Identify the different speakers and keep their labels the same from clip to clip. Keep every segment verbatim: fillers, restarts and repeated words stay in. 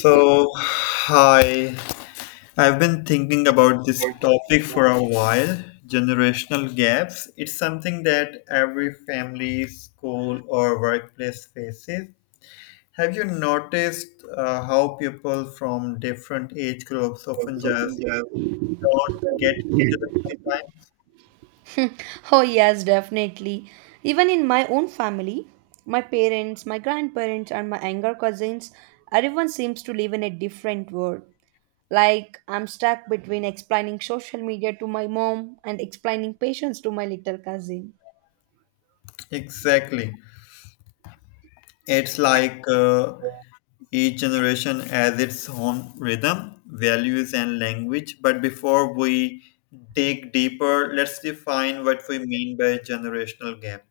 Speaker 1: So, hi. I've been thinking about this topic for a while generational gaps. It's something that every family, school, or workplace faces. Have you noticed uh, how people from different age groups often just don't get each other sometimes?
Speaker 2: Oh, yes, definitely. Even in my own family, my parents, my grandparents, and my younger cousins, everyone seems to live in a different world. Like, I'm stuck between explaining social media to my mom and explaining patience to my little cousin.
Speaker 1: Exactly. It's like uh, Each generation has its own rhythm, values, and language. But before we dig deeper, let's define what we mean by generational gap.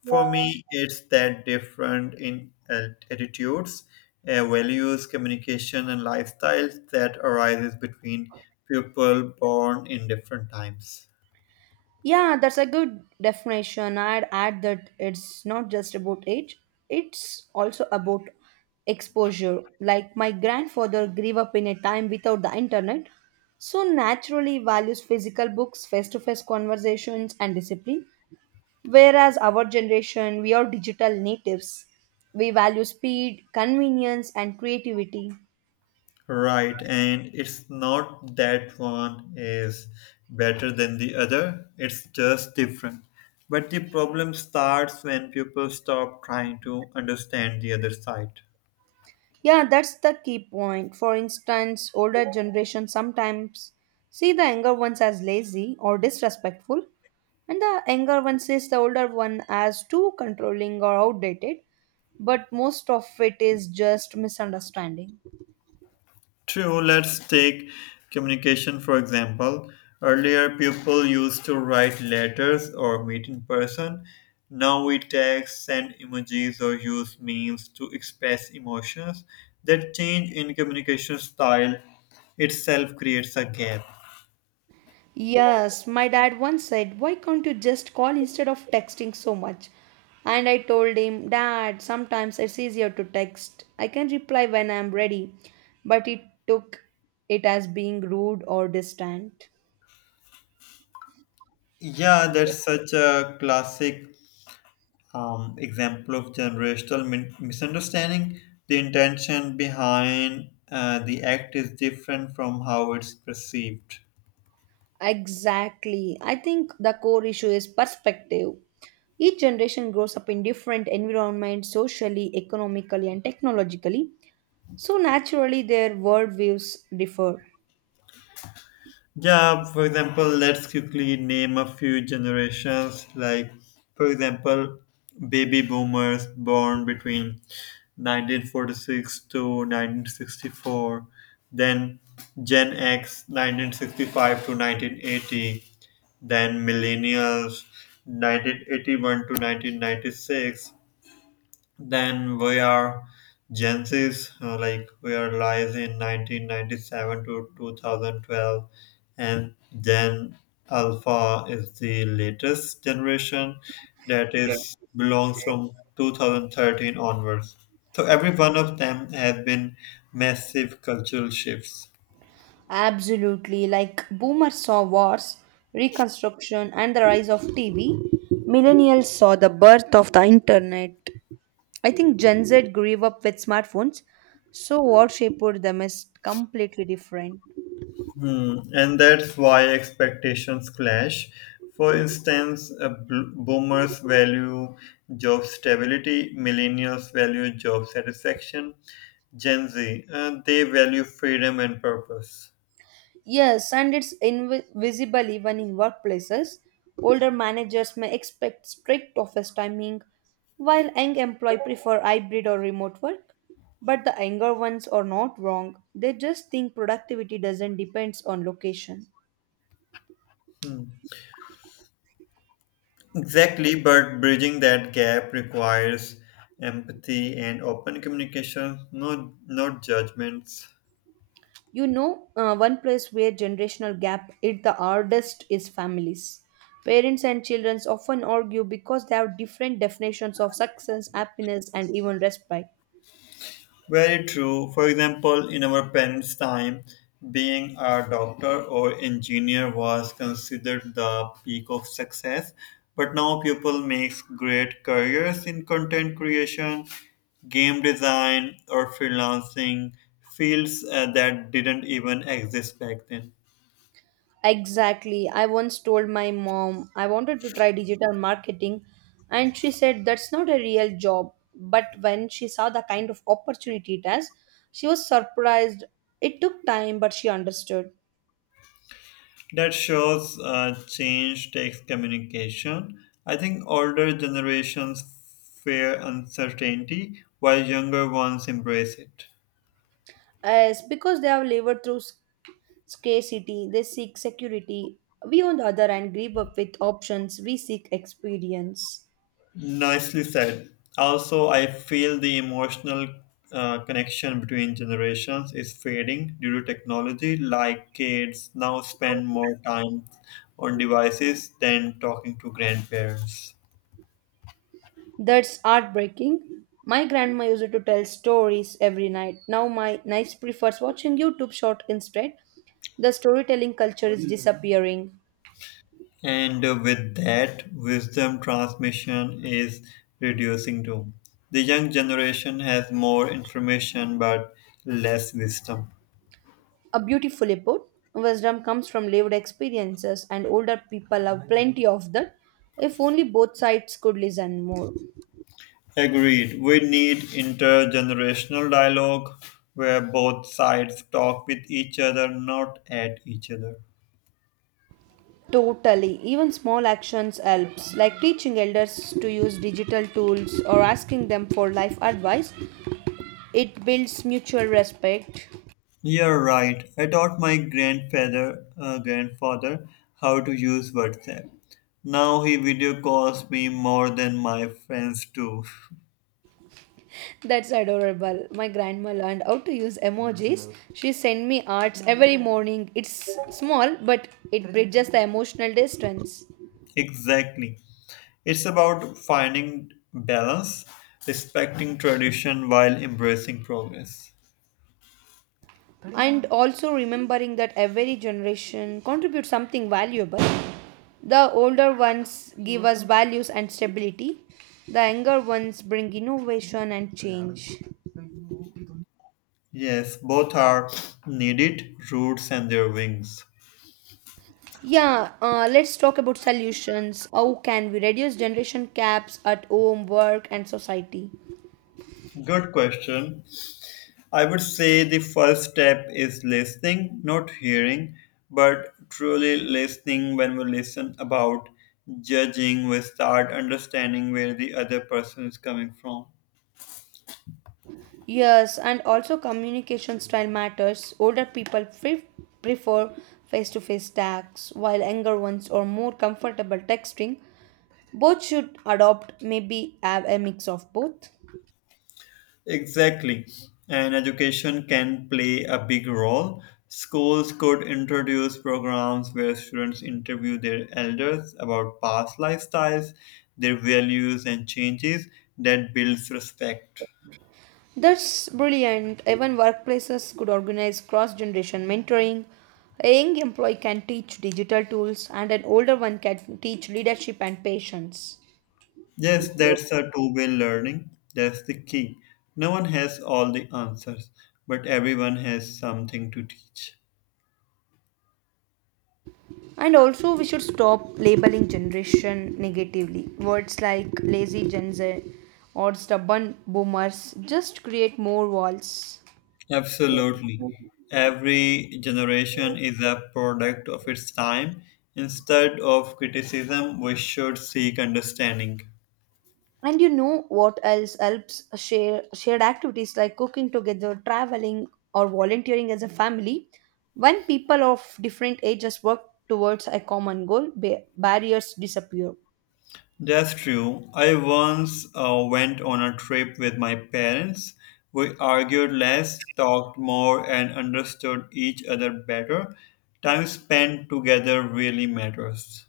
Speaker 1: For me, it's that different in at- attitudes, uh, values, communication, and lifestyles that arises between people born in different times.
Speaker 2: Yeah, that's a good definition. I'd add that it's not just about age, it's also about exposure. Like my grandfather grew up in a time without the internet, so naturally values physical books, face to face conversations, and discipline. Whereas our generation, we are digital natives. We value speed, convenience, and creativity.
Speaker 1: Right, and it's not that one is better than the other, it's just different. But the problem starts when people stop trying to understand the other side.
Speaker 2: Yeah, that's the key point. For instance, older generations sometimes see the younger ones as lazy or disrespectful, and the younger one sees the older one as too controlling or outdated, but most of it is just misunderstanding.
Speaker 1: True, let's take communication for example. Earlier, people used to write letters or meet in person. Now we text, send emojis, or use memes to express emotions. That change in communication style itself creates a gap.
Speaker 2: Yes, my dad once said, Why can't you just call instead of texting so much? And I told him, Dad, sometimes it's easier to text. I can reply when I'm ready. But he took it as being rude or distant.
Speaker 1: Yeah, that's such a classic um, example of generational min- misunderstanding. The intention behind uh, the act is different from how it's perceived.
Speaker 2: Exactly. I think the core issue is perspective. Each generation grows up in different environments socially, economically, and technologically. So naturally, their worldviews differ.
Speaker 1: Yeah, for example, let's quickly name a few generations. Like, for example, baby boomers born between nineteen forty-six to nineteen sixty-four, then Gen X nineteen sixty-five to nineteen eighty, then millennials nineteen eighty-one to nineteen ninety-six, then we are Gen Zs, uh, like we are lies in nineteen ninety-seven to two thousand twelve, and then Alpha is the latest generation that is belongs from two thousand thirteen onwards. So every one of them has been massive cultural shifts.
Speaker 2: Absolutely, like boomers saw wars, reconstruction, and the rise of T V, millennials saw the birth of the internet. I think Gen Z grew up with smartphones, so what shaped them is completely different.
Speaker 1: Hmm, and that's why expectations clash. For instance, uh, bl- boomers value job stability, millennials value job satisfaction, Gen Z, uh, they value freedom and purpose.
Speaker 2: Yes, and it's invisible even in workplaces. Older managers may expect strict office timing, while young employees prefer hybrid or remote work. But the younger ones are not wrong. They just think productivity doesn't depends on location.
Speaker 1: Hmm. Exactly, but bridging that gap requires empathy and open communication, not, not judgments.
Speaker 2: You know, uh, one place where generational gap hit the hardest is families. Parents and children often argue because they have different definitions of success, happiness, and even respite.
Speaker 1: Very true. For example, in our parents' time, being a doctor or engineer was considered the peak of success. But now people make great careers in content creation, game design, or freelancing fields uh, that didn't even exist back then.
Speaker 2: Exactly. I once told my mom I wanted to try digital marketing, and she said that's not a real job. But when she saw the kind of opportunity it has, she was surprised. It took time, but she understood.
Speaker 1: That shows uh, change takes communication. I think older generations fear uncertainty, while younger ones embrace it.
Speaker 2: As because they have labored through s- scarcity, they seek security. We, on the other hand, grieve up with options, we seek experience.
Speaker 1: Nicely said. Also, I feel the emotional uh, connection between generations is fading due to technology. Like kids now spend more time on devices than talking to grandparents.
Speaker 2: That's heartbreaking. My grandma used to tell stories every night. Now my niece prefers watching YouTube short instead. The storytelling culture is disappearing.
Speaker 1: And uh, with that, wisdom transmission is reducing too. The young generation has more information but less wisdom.
Speaker 2: A beautifully put, wisdom comes from lived experiences and older people have plenty of that. If only both sides could listen more.
Speaker 1: Agreed. We need intergenerational dialogue where both sides talk with each other, not at each other.
Speaker 2: Totally. Even small actions helps, like teaching elders to use digital tools or asking them for life advice. It builds mutual respect.
Speaker 1: You're right. I taught my grandfather, uh, grandfather, how to use WhatsApp. Now he video calls me more than my friends do.
Speaker 2: That's adorable. My grandma learned how to use emojis. She sent me arts every morning. It's small, but it bridges the emotional distance.
Speaker 1: exactly. It's about finding balance, respecting tradition while embracing progress.
Speaker 2: And also remembering that every generation contributes something valuable. The older ones give us values and stability. The younger ones bring innovation and change.
Speaker 1: Yes, both are needed, roots and their wings.
Speaker 2: Yeah, uh, let's talk about solutions. How can we reduce generation gaps at home, work, and society?
Speaker 1: Good question. I would say the first step is listening, not hearing, but truly listening when we listen about judging, we start understanding where the other person is coming from.
Speaker 2: Yes, and also communication style matters. Older people pre- prefer face to face talks, while younger ones are more comfortable texting. Both should adopt, maybe have a mix of both.
Speaker 1: Exactly. And education can play a big role. Schools could introduce programs where students interview their elders about past lifestyles, their values, and changes that builds respect.
Speaker 2: That's brilliant. Even workplaces could organize cross generation mentoring. A young employee can teach digital tools, and an older one can teach leadership and patience.
Speaker 1: Yes, that's a two-way learning. That's the key. No one has all the answers, but everyone has something to teach.
Speaker 2: And also, we should stop labeling generation negatively. Words like lazy Gen Z or stubborn boomers just create more walls.
Speaker 1: Absolutely. Every generation is a product of its time. Instead of criticism, we should seek understanding.
Speaker 2: And you know what else helps share shared activities like cooking together, traveling, or volunteering as a family. When people of different ages work towards a common goal, ba- barriers disappear.
Speaker 1: That's true. I once uh, went on a trip with my parents. We argued less, talked more, and understood each other better. Time spent together really matters.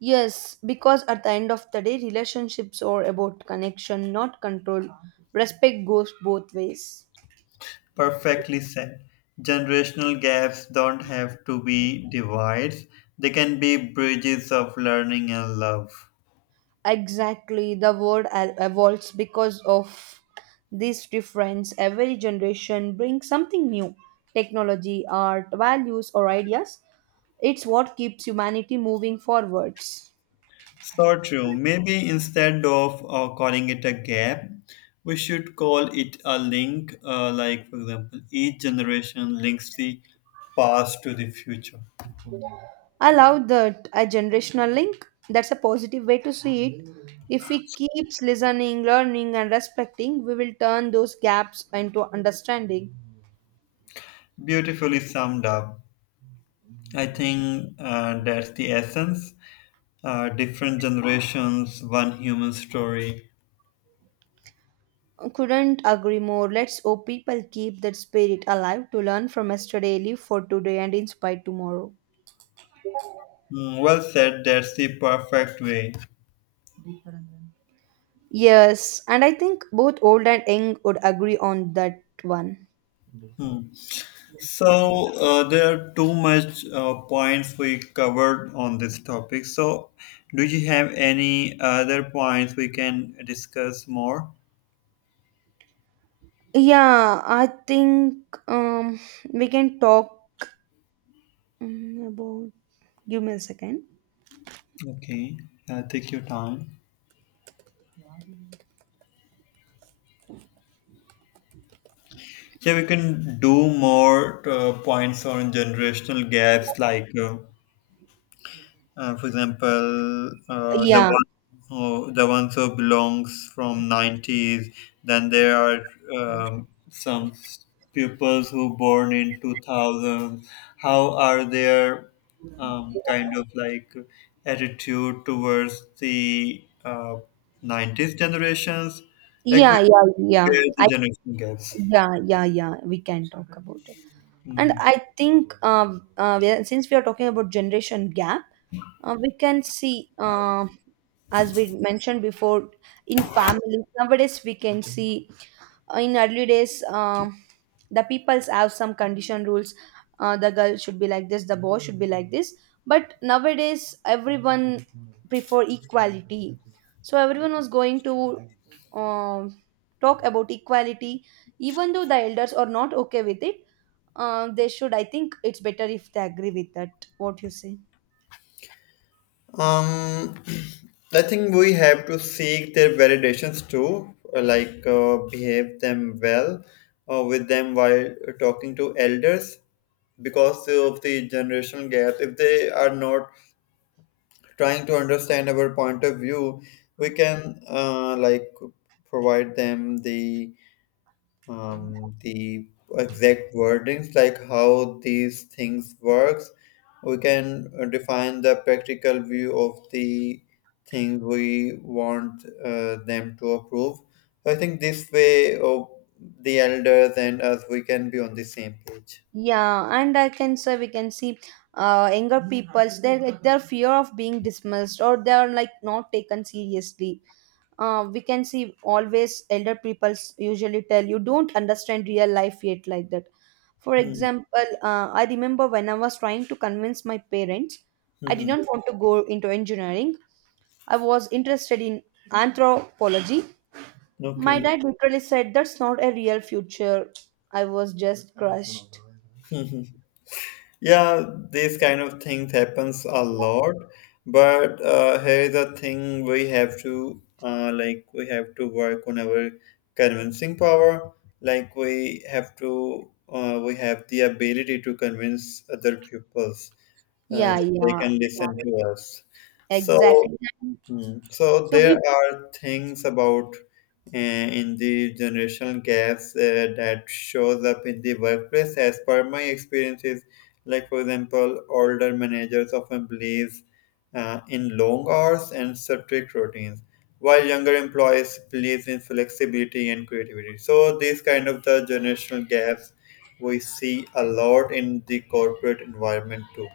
Speaker 2: Yes, because at the end of the day, relationships are about connection, not control. Respect goes both ways.
Speaker 1: Perfectly said. Generational gaps don't have to be divides, they can be bridges of learning and love.
Speaker 2: Exactly, the world al- evolves because of this difference. Every generation brings something new, technology, art, values, or ideas. It's what keeps humanity moving forwards.
Speaker 1: So true. Maybe instead of uh, calling it a gap, we should call it a link. Uh, like, for example, each generation links the past to the future.
Speaker 2: I love that, a generational link. That's a positive way to see it. If we keeps listening, learning, and respecting, we will turn those gaps into understanding.
Speaker 1: Beautifully summed up. I think uh, that's the essence. Uh, different generations, one human story.
Speaker 2: Couldn't agree more. Let's hope people keep that spirit alive to learn from yesterday, live for today, and inspire tomorrow.
Speaker 1: Mm, well said, that's the perfect way.
Speaker 2: Yes, and I think both old and young would agree on that one.
Speaker 1: Hmm. So uh, there are too much uh, points we covered on this topic. So do you have any other points we can discuss more?
Speaker 2: Yeah, I think um, we can talk mm, about. Give me a second.
Speaker 1: Okay, uh, take your time. Yeah, we can do more uh, points on generational gaps like uh, Uh, for example, uh, the
Speaker 2: Yeah,
Speaker 1: one oh, the ones who belongs from nineties. Then there are um, some pupils who born in two thousand. How are their um, kind of like attitude towards the uh, nineties generations? Like we
Speaker 2: yeah, yeah, yeah.
Speaker 1: compare
Speaker 2: I.
Speaker 1: the generation gaps.
Speaker 2: Yeah, yeah, yeah, we can talk about it. And
Speaker 1: Mm-hmm.
Speaker 2: I think um, uh, we are- since we are talking about generation gap, uh, we can see, uh, as we mentioned before, in family nowadays we can see, uh, in early days, um, the peoples have some condition rules. Uh, the girl should be like this, the boy should be like this, but nowadays everyone prefer equality. So everyone was going to, um, talk about equality, even though the elders are not okay with it. Uh, they should, I think it's better if they agree with that what you say.
Speaker 1: Um, I think we have to seek their validations too, uh, like uh, behave them well uh, with them while talking to elders because of the generational gap. If they are not trying to understand our point of view, we can uh, like provide them the um, the exact wordings like how these things works. We can uh, define the practical view of the things we want uh, them to approve. So, I think this way of the elders and us we can be on the same page.
Speaker 2: Yeah, and I can say we can see, uh, younger peoples, they're like their fear of being dismissed or they are like not taken seriously. Uh, we can see always elder people usually tell you don't understand real life yet, like that. For
Speaker 1: Hmm.
Speaker 2: example, uh, I remember when I was trying to convince my parents, I did
Speaker 1: Mhm.
Speaker 2: not want to go into engineering. I was interested in anthropology. My
Speaker 1: Okay.
Speaker 2: dad literally said that's not a real future. I was just crushed.
Speaker 1: Yeah, these kind of things happens a lot, but uh, here is the thing we have to uh, like we have to work on our convincing power. Like we have to uh, we have the ability to convince other pupils uh,
Speaker 2: Yeah,
Speaker 1: so they
Speaker 2: yeah,
Speaker 1: can listen
Speaker 2: yeah.
Speaker 1: to us. So,
Speaker 2: Exactly.
Speaker 1: mm. So
Speaker 2: To
Speaker 1: there
Speaker 2: be.
Speaker 1: are things about uh, in the generational gaps uh, that shows up in the workplace. As per my experiences, like for example, older managers often believe uh, in long hours and strict routines, while younger employees believe in flexibility and creativity. So these kind of the generational gaps we see a lot in the corporate environment too.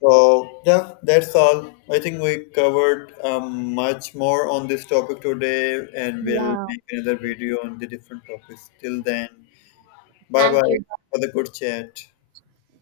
Speaker 1: So yeah, that's all. I think we covered um, much more on this topic today, and we'll
Speaker 2: Yeah,
Speaker 1: make another video on the different topics. Till then, bye
Speaker 2: thank
Speaker 1: bye
Speaker 2: you.
Speaker 1: for the good chat.